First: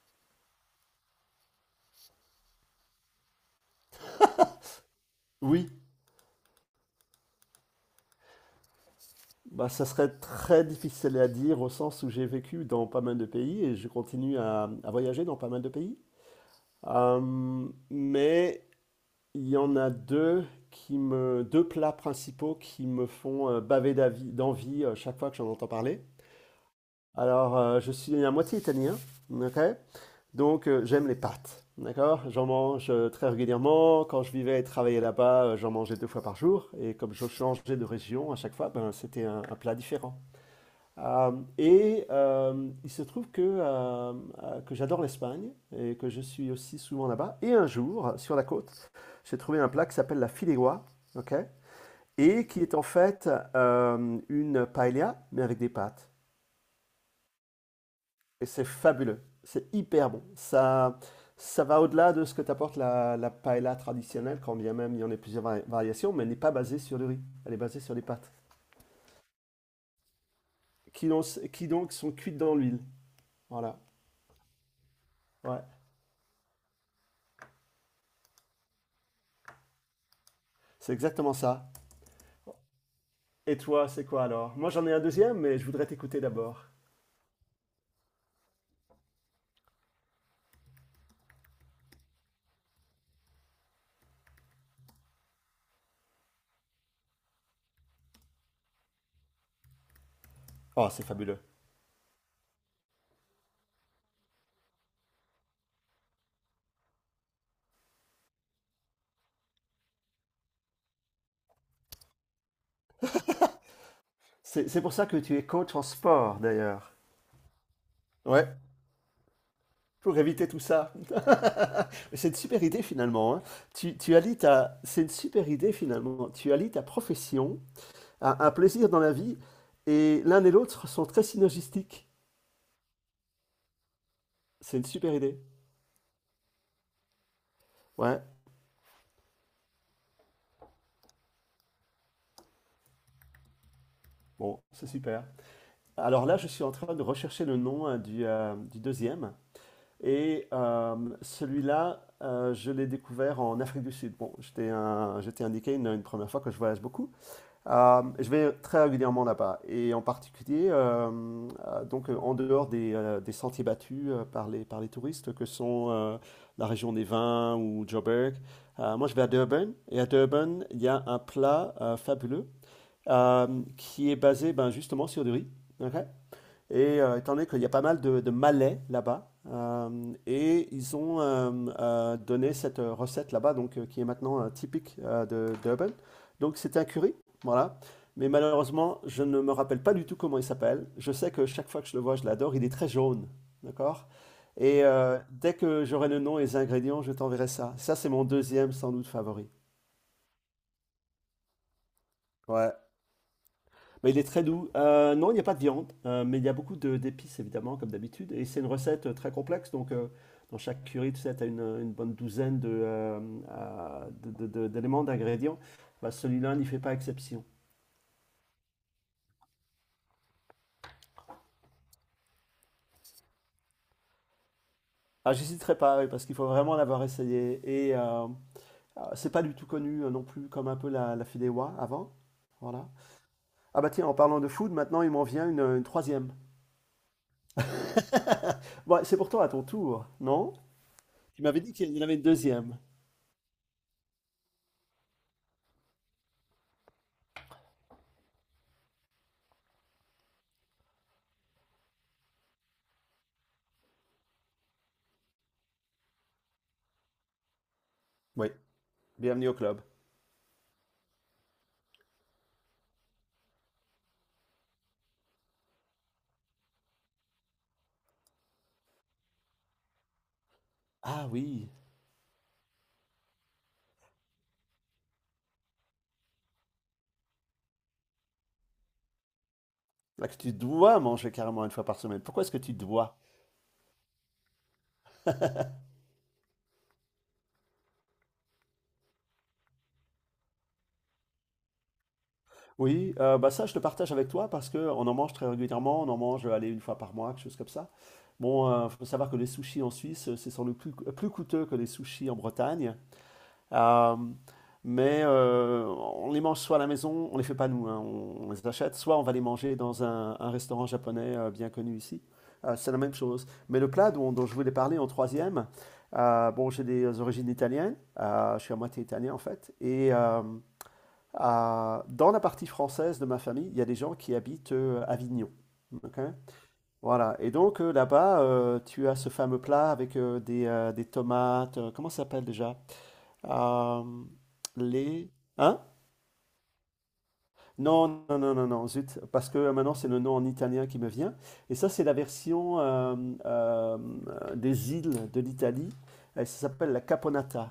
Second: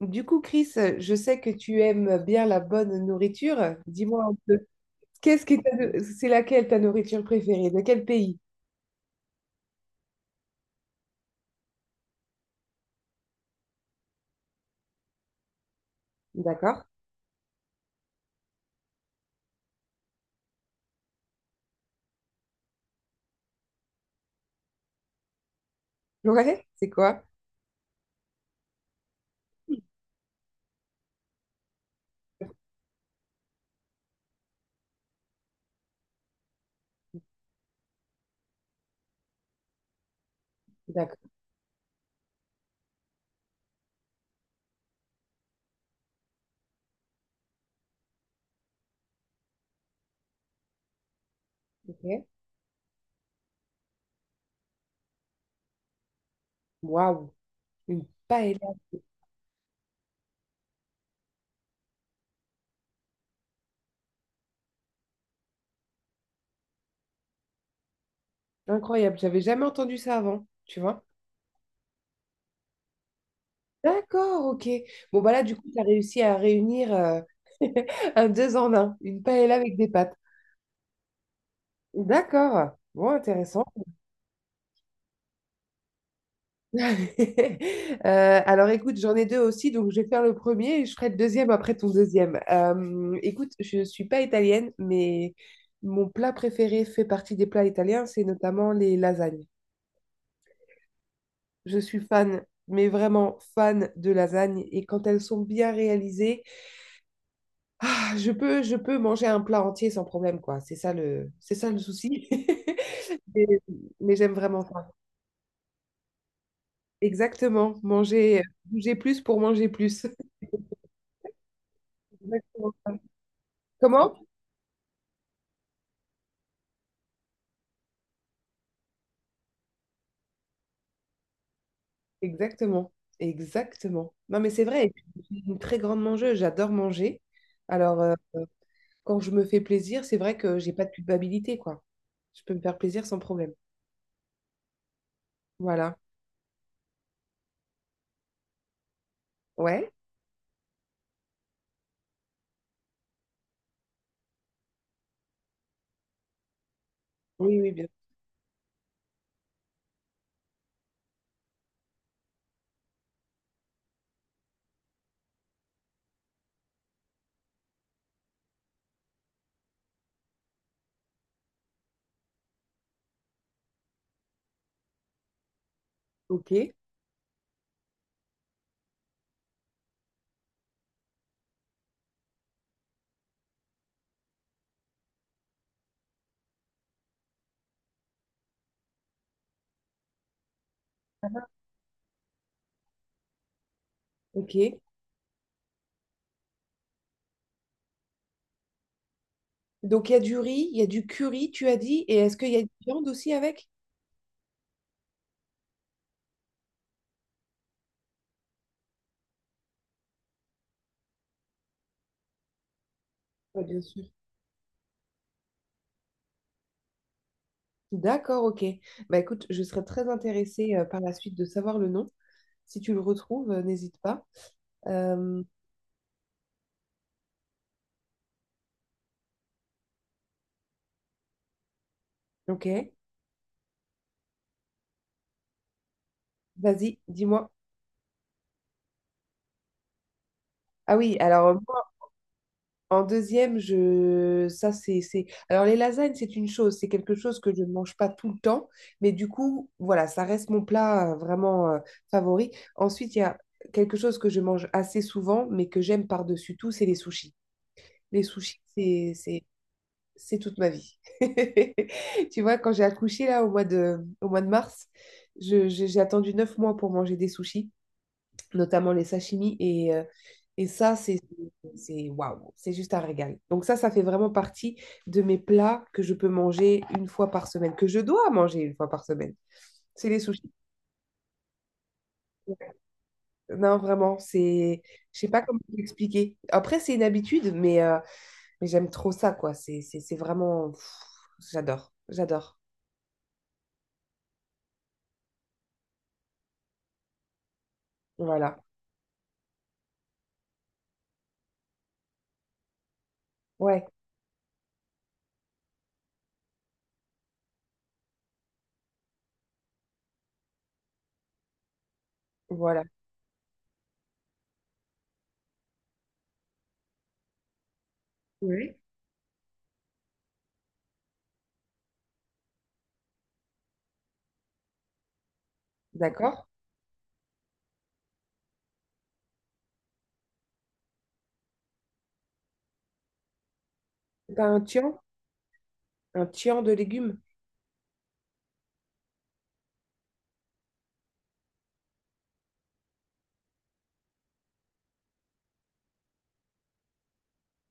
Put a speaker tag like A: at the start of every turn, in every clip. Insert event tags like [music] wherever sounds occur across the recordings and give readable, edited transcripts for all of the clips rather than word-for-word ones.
A: Du coup, Chris, je sais que tu aimes bien la bonne nourriture. Dis-moi un peu, qu'est-ce que
B: Oui,
A: t'as de- c'est laquelle ta nourriture préférée? De quel pays?
B: bah, ça serait très difficile à dire au sens où j'ai vécu dans pas mal de pays et je continue à voyager dans pas mal de pays.
A: D'accord.
B: Euh, mais il y en a deux deux plats principaux qui me font baver d'envie chaque fois que j'en entends parler.
A: Ouais, c'est quoi?
B: Alors, je suis à moitié italien, ok? Donc, j'aime les pâtes, d'accord? J'en mange très régulièrement. Quand je vivais et travaillais là-bas, j'en mangeais deux fois par jour. Et comme je changeais de région à chaque fois, ben, c'était un plat différent.
A: D'accord.
B: Euh, il se trouve que j'adore l'Espagne et que je suis aussi souvent là-bas. Et un jour, sur la côte, j'ai trouvé un plat qui s'appelle la fideuà, ok?
A: Ok.
B: Et qui est en fait une paella, mais avec des pâtes.
A: Waouh, une
B: Et c'est
A: paella
B: fabuleux, c'est hyper bon. Ça va au-delà de ce que t'apporte la paella traditionnelle, quand bien même il y en a plusieurs variations, mais elle n'est pas basée sur le riz, elle est basée sur les pâtes,
A: incroyable. J'avais jamais entendu ça avant, tu vois?
B: qui, donc- qui donc sont cuites dans l'huile. Voilà,
A: D'accord, ok. Bon, bah là, du
B: ouais,
A: coup, tu as réussi à réunir [laughs] un deux en un, une paella avec des pâtes.
B: c'est exactement ça.
A: D'accord. Bon,
B: Et
A: intéressant.
B: toi, c'est quoi alors? Moi, j'en ai un deuxième, mais je voudrais t'écouter d'abord.
A: [laughs] Alors écoute, j'en ai deux aussi, donc je vais faire le premier et je ferai le deuxième après ton deuxième. Écoute, je ne suis pas italienne, mais mon plat préféré fait partie des plats italiens, c'est notamment les lasagnes.
B: Oh, c'est fabuleux.
A: Je suis fan, mais vraiment fan de lasagnes et quand elles sont bien réalisées, ah, je peux manger un plat entier sans problème, quoi. C'est ça le souci. [laughs] Mais, mais j'aime vraiment
B: C'est
A: ça.
B: pour ça que tu es coach en sport, d'ailleurs.
A: Exactement, manger,
B: Ouais.
A: bouger plus pour manger plus.
B: Pour éviter tout ça.
A: [laughs]
B: C'est une super
A: Exactement.
B: idée, finalement, hein. Tu
A: Comment?
B: allies ta... C'est une super idée, finalement. Tu allies ta profession à un plaisir dans la vie, et l'un et l'autre sont très synergistiques.
A: Exactement, exactement. Non, mais c'est
B: C'est une
A: vrai, et puis,
B: super
A: je
B: idée.
A: suis une très grande mangeuse, j'adore manger. Alors,
B: Ouais.
A: quand je me fais plaisir, c'est vrai que j'ai pas de culpabilité, quoi. Je peux me faire plaisir sans problème.
B: Bon, c'est super.
A: Voilà.
B: Alors là, je suis en train de rechercher le nom, hein, du deuxième.
A: Ouais.
B: Et euh, celui-là, je l'ai découvert en Afrique du Sud. Bon, je t'ai indiqué une première fois que je voyage beaucoup.
A: Oui, oui, bien.
B: Je vais très régulièrement là-bas. Et en particulier, en dehors des sentiers battus par par les touristes que sont la région des vins ou Joburg, moi je vais à Durban. Et à Durban, il y a un plat fabuleux qui est basé, ben, justement sur du riz. Ok.
A: Ok,
B: Et étant donné qu'il y a pas mal de Malais là-bas, et ils ont donné cette recette là-bas, donc qui est maintenant typique de d'Urban. Donc c'était un curry, voilà. Mais malheureusement, je ne me rappelle pas du tout comment il s'appelle. Je sais que chaque fois que je le vois, je l'adore. Il est très jaune, d'accord?
A: ok.
B: Dès que j'aurai le nom et les ingrédients, je t'enverrai ça. Ça, c'est mon deuxième sans doute favori.
A: Donc, il y a du riz, il y a du curry, tu as dit, et est-ce qu'il y a de
B: Ouais.
A: la viande aussi avec?
B: Mais il est très doux. Non, il n'y a pas de viande, mais il y a beaucoup d'épices, évidemment, comme d'habitude. Et c'est une recette très complexe. Donc, dans chaque curry, tu sais, tu as une bonne douzaine
A: Ouais, bien sûr.
B: d'éléments, d'ingrédients. Bah, celui-là n'y fait pas exception.
A: D'accord, ok. Bah écoute, je serais très intéressée par la suite de savoir le nom. Si tu le retrouves, n'hésite pas.
B: Ah,
A: Euh,
B: j'hésiterai pas, oui, parce qu'il faut vraiment l'avoir essayé. Et euh, c'est pas du tout connu non plus, comme un peu la fideuà avant.
A: ok,
B: Voilà. Ah bah tiens, en parlant de food, maintenant il m'en vient une troisième.
A: vas-y, dis-moi.
B: Bon, c'est pourtant à ton tour, non?
A: Ah oui,
B: Tu
A: alors.
B: m'avais dit qu'il y en avait une deuxième.
A: En deuxième, je... ça c'est... Alors les lasagnes, c'est une chose, c'est quelque chose que je ne mange pas tout le temps, mais du coup, voilà, ça reste mon plat vraiment favori. Ensuite, il y a quelque chose que je mange assez souvent, mais que j'aime par-dessus tout, c'est les sushis. Les
B: Oui,
A: sushis, c'est, c'est,
B: bienvenue au club.
A: c'est toute ma vie. [laughs] Tu vois, quand j'ai accouché là au mois de mars, j'ai attendu 9 mois pour manger des sushis, notamment les sashimi. Et ça,
B: Ah oui,
A: waouh, c'est juste un régal. Donc ça fait vraiment partie de mes plats que je peux manger une fois par semaine, que je dois manger une fois par semaine. C'est les
B: ah, que
A: sushis.
B: tu dois manger carrément une fois par semaine. Pourquoi est-ce que tu dois?
A: Non, vraiment, c'est... Je sais pas comment l'expliquer. Après, c'est une habitude, mais j'aime trop ça, quoi. C'est vraiment... j'adore, j'adore.
B: Oui, bah ça, je te partage avec toi parce que on en mange très régulièrement. On en mange, allez, une fois par mois, quelque chose comme ça.
A: Voilà.
B: Bon, il faut savoir que les sushis en Suisse, c'est sans doute plus coûteux que les sushis en Bretagne.
A: Ouais,
B: Euh, on les mange soit à la maison, on les fait pas nous, hein, on les achète, soit on va les manger dans un restaurant japonais bien connu ici.
A: voilà.
B: C'est la même chose. Mais le plat dont je voulais parler en troisième, bon, j'ai des origines italiennes, je suis
A: Oui.
B: à moitié italien en fait, dans la partie française de ma famille, il y a des gens qui habitent Avignon. Ok.
A: D'accord.
B: Voilà, et donc là-bas, tu as ce fameux plat avec des tomates, comment ça s'appelle déjà? Euh,
A: C'est pas un tian?
B: les... Hein?
A: Un tian de légumes?
B: Non, non, non, non, non, zut, parce que maintenant c'est le nom en italien qui me vient. Et ça, c'est la version euh, des îles de l'Italie. Et ça s'appelle la caponata,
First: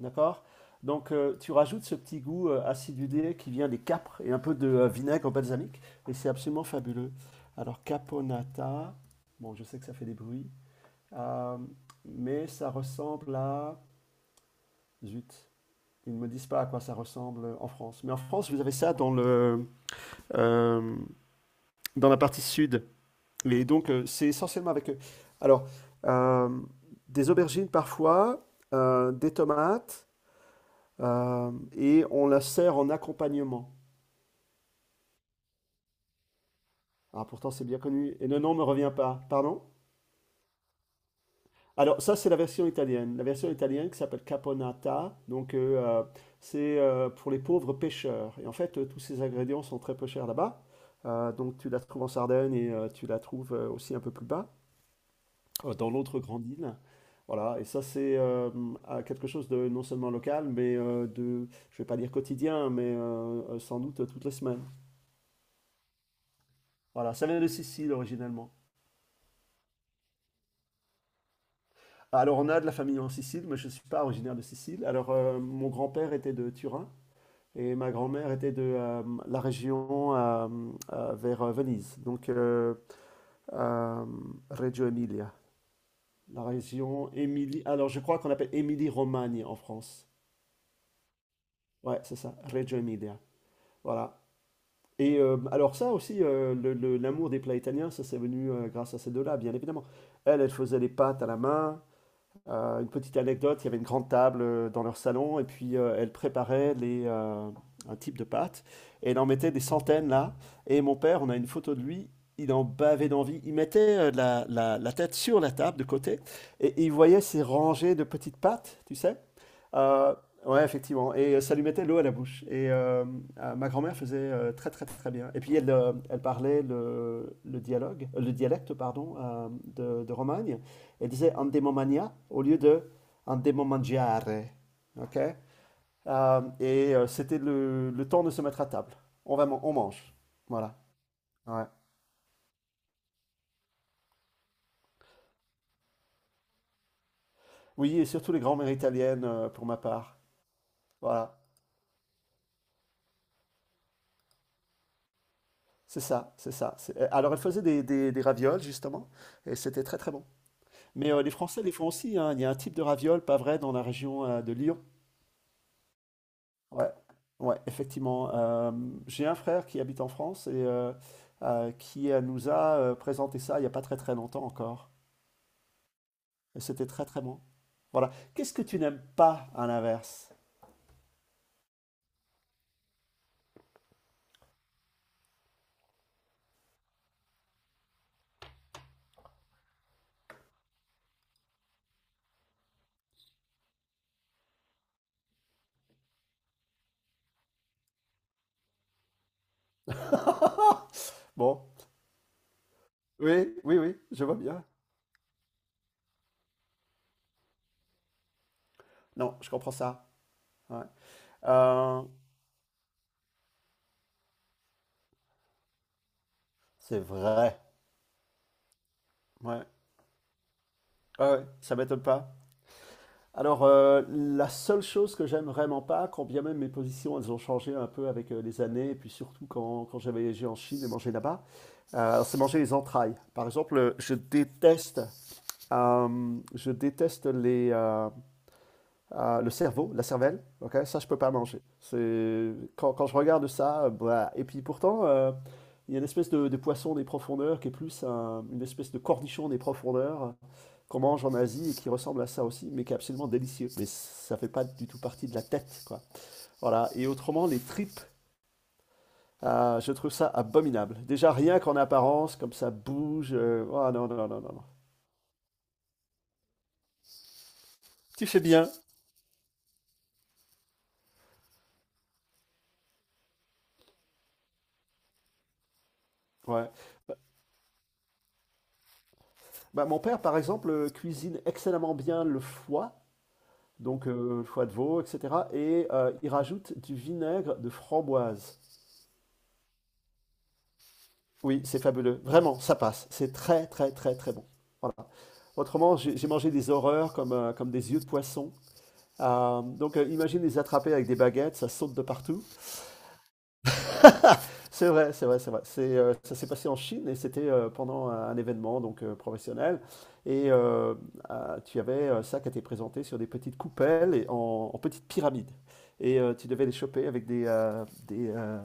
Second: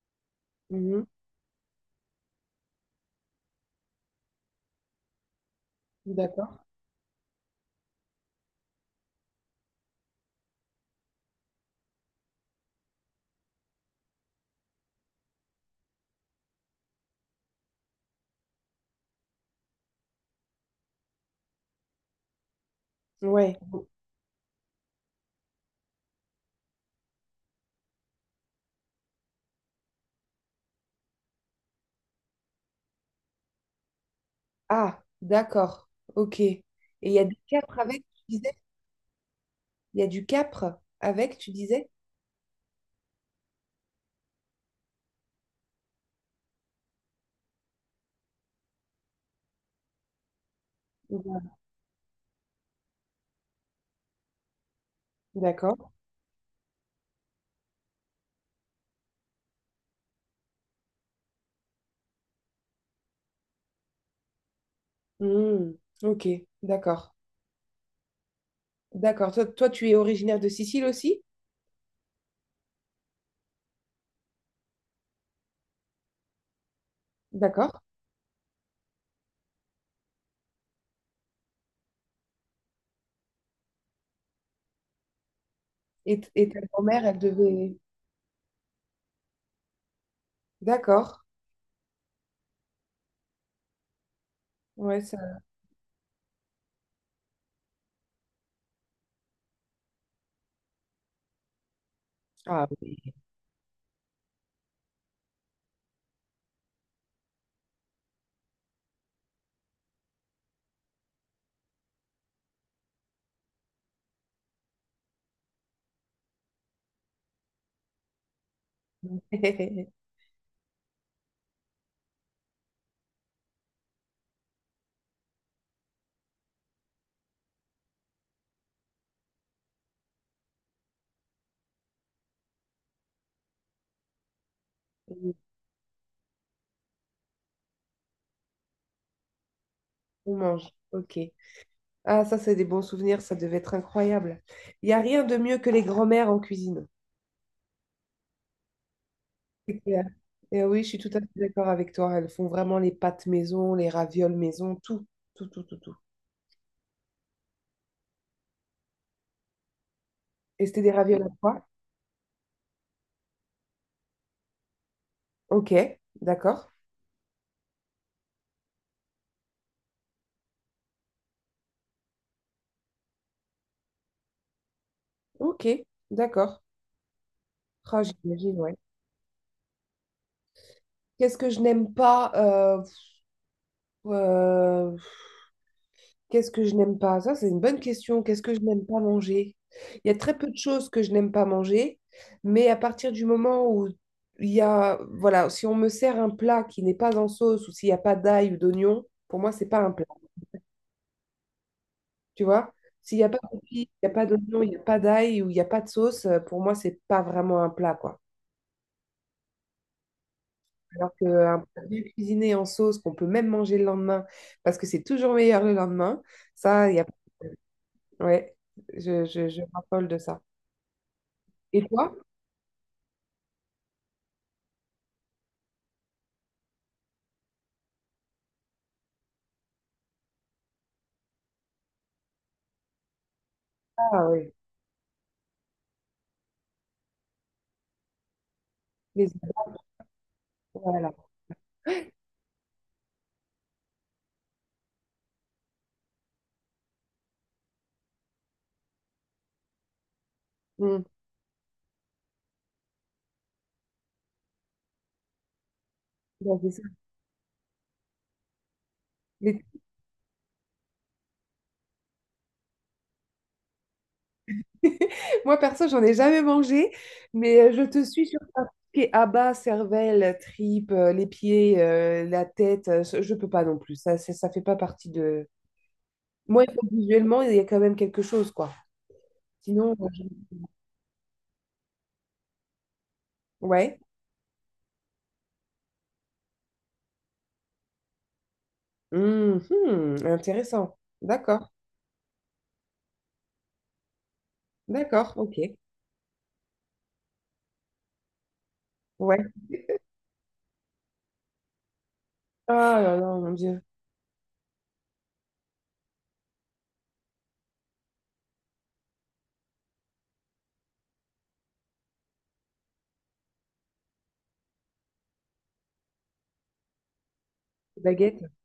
B: d'accord?
A: Mhm.
B: Donc tu rajoutes ce petit goût acidulé qui vient des capres et un peu de vinaigre balsamique, et c'est
A: D'accord.
B: absolument fabuleux. Alors caponata, bon, je sais que ça fait des bruits, euh, mais ça ressemble à... Zut. Ils ne me disent pas à quoi ça ressemble en France. Mais en France, vous avez ça dans le, euh, dans la partie sud.
A: Ouais.
B: Et donc, c'est essentiellement avec, eux. Alors, euh, des aubergines parfois, des tomates, et on la sert en accompagnement.
A: Ah, d'accord. Ok. Et il y
B: Ah,
A: a du
B: pourtant, c'est bien
A: capre avec,
B: connu.
A: tu
B: Et le nom
A: disais?
B: ne me revient pas. Pardon?
A: Il y a du capre avec, tu disais?
B: Alors, ça, c'est la version italienne. La version italienne qui s'appelle Caponata. Donc, c'est pour les pauvres pêcheurs. Et en fait, tous ces ingrédients sont très peu chers là-bas. Donc, tu la trouves en Sardaigne et tu la trouves aussi un peu plus bas,
A: D'accord.
B: dans l'autre grande île. Voilà. Et ça, c'est à quelque chose de non seulement local, mais je vais pas dire quotidien, mais sans doute toutes les semaines.
A: Hmm, ok,
B: Voilà.
A: d'accord.
B: Ça vient de Sicile originellement.
A: D'accord. Toi, toi, tu es originaire de Sicile aussi?
B: Alors, on a de la famille en Sicile, mais je ne suis pas originaire de Sicile. Alors, mon grand-père était de Turin. Et
A: D'accord.
B: ma grand-mère était de la région vers Venise, donc euh, Reggio Emilia.
A: Et,
B: La
A: et ta grand-mère,
B: région
A: elle
B: Émilie.
A: devait...
B: Alors, je crois qu'on appelle Émilie-Romagne en France.
A: D'accord.
B: Ouais, c'est ça, Reggio Emilia. Voilà.
A: Ouais, ça...
B: Alors, ça aussi, l'amour des plats italiens, ça c'est venu grâce à ces deux-là, bien évidemment. Elle, elle faisait les pâtes à la main.
A: Ah
B: Une
A: oui.
B: petite anecdote, il y avait une grande table dans leur salon et puis elle préparait les, un type de pâte et elle en mettait des centaines là. Et mon père, on a une photo de lui, il en bavait d'envie. Il mettait la tête sur la table de côté et il voyait ces rangées de petites pâtes, tu sais.
A: [laughs]
B: Euh, ouais, effectivement. Ça lui mettait l'eau à la bouche. Ma grand-mère faisait très très très bien. Et puis elle, elle parlait le dialogue, le dialecte, pardon, de Romagne et disait endemomania au lieu de endemomangiare. Ok. C'était le temps de se mettre à table. On va, on mange.
A: On mange.
B: Voilà.
A: Ok.
B: Ouais.
A: Ah, ça, c'est des bons souvenirs. Ça devait être incroyable. Il n'y a rien de mieux que les grand-mères en cuisine.
B: Oui, et surtout les grands-mères italiennes pour ma
A: C'est clair.
B: part.
A: Et oui, je suis tout à fait
B: Voilà.
A: d'accord avec toi. Elles font vraiment les pâtes maison, les ravioles maison, tout, tout, tout, tout, tout.
B: C'est ça, c'est ça. Alors, elle faisait des ravioles, justement, et c'était très très bon.
A: Et c'était des
B: Mais
A: ravioles à
B: les
A: quoi?
B: Français les font aussi, hein. Il y a un type de ravioles, pas vrai, dans la région de Lyon.
A: Ok, d'accord.
B: Ouais, ouais, effectivement. J'ai un frère qui habite en France et qui nous a présenté ça il n'y a pas très très longtemps encore.
A: Ok,
B: Et
A: d'accord.
B: c'était très très bon.
A: Ah,
B: Voilà. Qu'est-ce
A: j'imagine,
B: que
A: ouais.
B: tu n'aimes pas à l'inverse?
A: Qu'est-ce que je n'aime pas euh, qu'est-ce que je n'aime pas? Ça, c'est une bonne question. Qu'est-ce que je n'aime pas manger? Il y a très peu de choses que je n'aime pas manger, mais à partir du moment où il y a, voilà, si on me sert un plat qui n'est pas en sauce ou s'il n'y a pas d'ail ou d'oignon, pour moi, c'est pas un plat.
B: [laughs] Bon,
A: Tu vois? S'il n'y a pas
B: oui, oui,
A: d'épices,
B: oui,
A: il n'y a
B: je
A: pas
B: vois
A: d'oignon,
B: bien.
A: il n'y a pas d'ail ou il n'y a pas de sauce, pour moi, c'est pas vraiment un plat, quoi.
B: Non, je comprends ça. Ouais.
A: Alors qu'un plat
B: Euh,
A: bien cuisiné en sauce qu'on peut même manger le lendemain parce que c'est toujours meilleur le lendemain, ça, il y
B: c'est
A: a...
B: vrai.
A: Ouais, je
B: Ouais.
A: m'affole de ça.
B: Ouais, ouais, ça
A: Et
B: m'étonne
A: toi?
B: pas. Alors, la seule chose que j'aime vraiment pas, quand bien même mes positions, elles ont changé un peu avec les années, et puis surtout quand j'ai voyagé en Chine et mangé là-bas, c'est manger les entrailles. Par exemple, je
A: Ah oui,
B: déteste, euh, je déteste les, euh,
A: les...
B: le cerveau, la cervelle. Ok, ça, je
A: Voilà.
B: peux pas manger. C'est quand je regarde ça, bah, et puis pourtant, il y a une espèce de poisson des profondeurs qui est plus une espèce de cornichon des profondeurs qu'on
A: Mm.
B: mange en Asie et qui ressemble à ça aussi, mais qui est absolument délicieux. Mais ça fait pas du tout partie de la tête, quoi.
A: Bon, c'est ça.
B: Voilà. Et autrement, les tripes,
A: Les-
B: ah, je trouve ça abominable. Déjà, rien qu'en apparence, comme ça bouge. Euh, ah non, non, non, non, non.
A: [laughs] Moi, perso, j'en ai jamais mangé, mais je te
B: Tu
A: suis sur
B: fais
A: ça.
B: bien.
A: Tout ce qui est abats, cervelle, tripes, les pieds, la tête, je peux pas non plus. Ça fait pas partie de. Moi,
B: Ouais.
A: il faut que
B: Bah,
A: visuellement, il y a quand même quelque chose, quoi.
B: bah,
A: Sinon,
B: mon père, par exemple, cuisine excellemment bien le foie,
A: ouais.
B: donc le foie de veau, etc. Il rajoute du vinaigre de framboise.
A: Mhm, intéressant.
B: Oui,
A: D'accord,
B: c'est fabuleux. Vraiment, ça passe. C'est très, très, très, très bon. Voilà.
A: d'accord, ok.
B: Autrement, j'ai mangé des horreurs comme, comme des yeux de poisson.
A: Ouais.
B: Donc, imagine les attraper avec des baguettes, ça saute de partout.
A: Ah là là, mon Dieu.
B: C'est vrai, c'est vrai, c'est vrai. C'est, ça s'est passé en Chine et c'était pendant un événement donc professionnel. Et euh, tu avais ça qui était présenté sur des petites coupelles en petites pyramides. Tu devais les choper avec
A: Baguette.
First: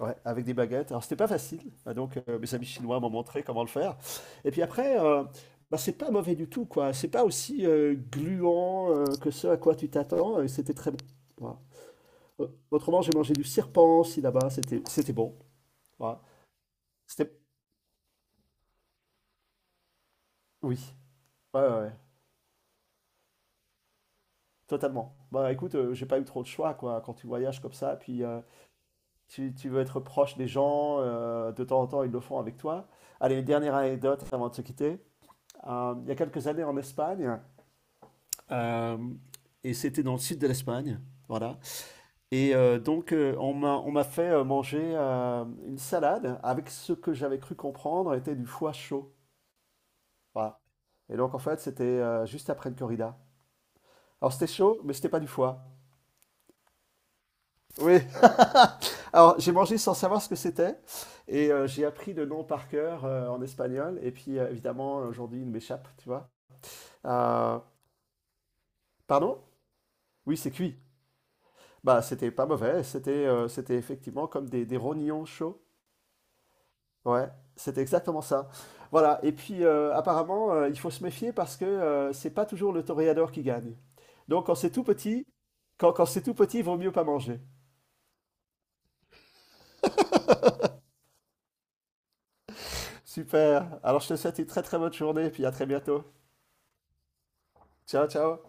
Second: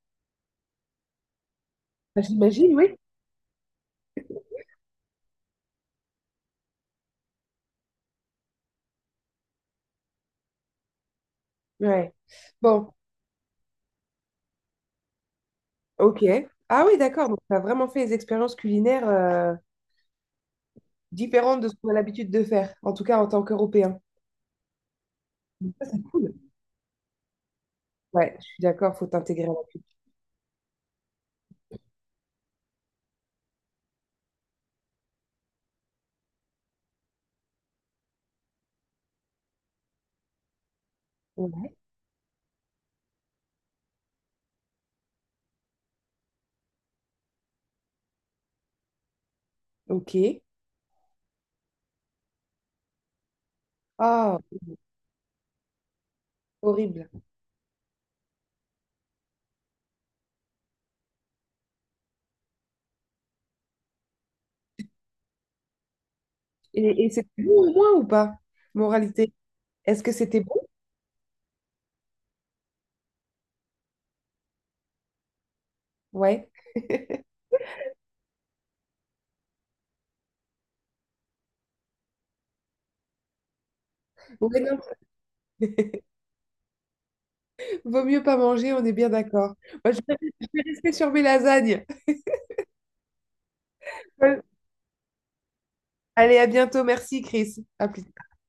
B: ouais, avec des baguettes. Alors c'était pas facile. Ah, donc
A: Bah,
B: mes amis
A: j'imagine, oui.
B: chinois m'ont montré comment le faire. Et puis après, bah, c'est pas mauvais du tout, quoi. C'est pas aussi gluant que ce à quoi tu t'attends. Et c'était très bon. Voilà.
A: Ouais. Bon,
B: Autrement, j'ai mangé du serpent aussi là-bas. C'était bon. Ouais.
A: ok. Ah oui, d'accord.
B: C'était
A: Donc, tu as vraiment fait des expériences culinaires
B: oui,
A: différentes
B: ouais, ouais,
A: de ce qu'on
B: ouais,
A: a l'habitude de faire, en tout cas en tant qu'Européen.
B: totalement. Bah
A: Donc
B: écoute,
A: ça, c'est
B: j'ai pas eu
A: cool.
B: trop de choix, quoi. Quand tu voyages comme ça, puis,
A: Ouais, je suis d'accord, faut t'intégrer à la
B: tu veux
A: culture.
B: être proche des gens, de temps en temps, ils le font avec toi. Allez, une dernière anecdote avant de se quitter. Il y a quelques années en Espagne, hem et c'était dans le sud de l'Espagne, voilà,
A: Ouais.
B: on m'a fait, manger, une salade avec ce que j'avais cru comprendre était du foie chaud,
A: Ok.
B: voilà, et donc en fait, c'était, juste après une corrida. Alors
A: Ah,
B: c'était chaud, mais c'était pas du foie.
A: horrible.
B: Oui. [laughs] Alors, j'ai mangé sans savoir ce que c'était et j'ai appris le nom par cœur en espagnol. Et puis, évidemment, aujourd'hui, il m'échappe, tu vois.
A: Et c'était bon
B: Euh,
A: au moins ou pas? Moralité.
B: pardon?
A: Est-ce que
B: Oui,
A: c'était
B: c'est
A: bon?
B: cuit. Bah, c'était pas mauvais. C'était c'était effectivement comme des rognons chauds.
A: Ouais. [laughs]
B: Ouais, c'était exactement ça. Voilà. Et puis, apparemment, il faut se méfier parce que c'est pas toujours le toréador qui gagne. Donc, quand
A: Ouais,
B: c'est
A: non.
B: tout petit, quand c'est tout petit, il vaut mieux pas manger.
A: Vaut mieux pas manger, on est bien d'accord. Moi, je vais rester sur mes lasagnes.
B: Super. Alors, je te souhaite une
A: [laughs]
B: très très bonne journée et puis à très bientôt.
A: Allez, à bientôt. Merci, Chris. À plus.
B: Ciao, ciao.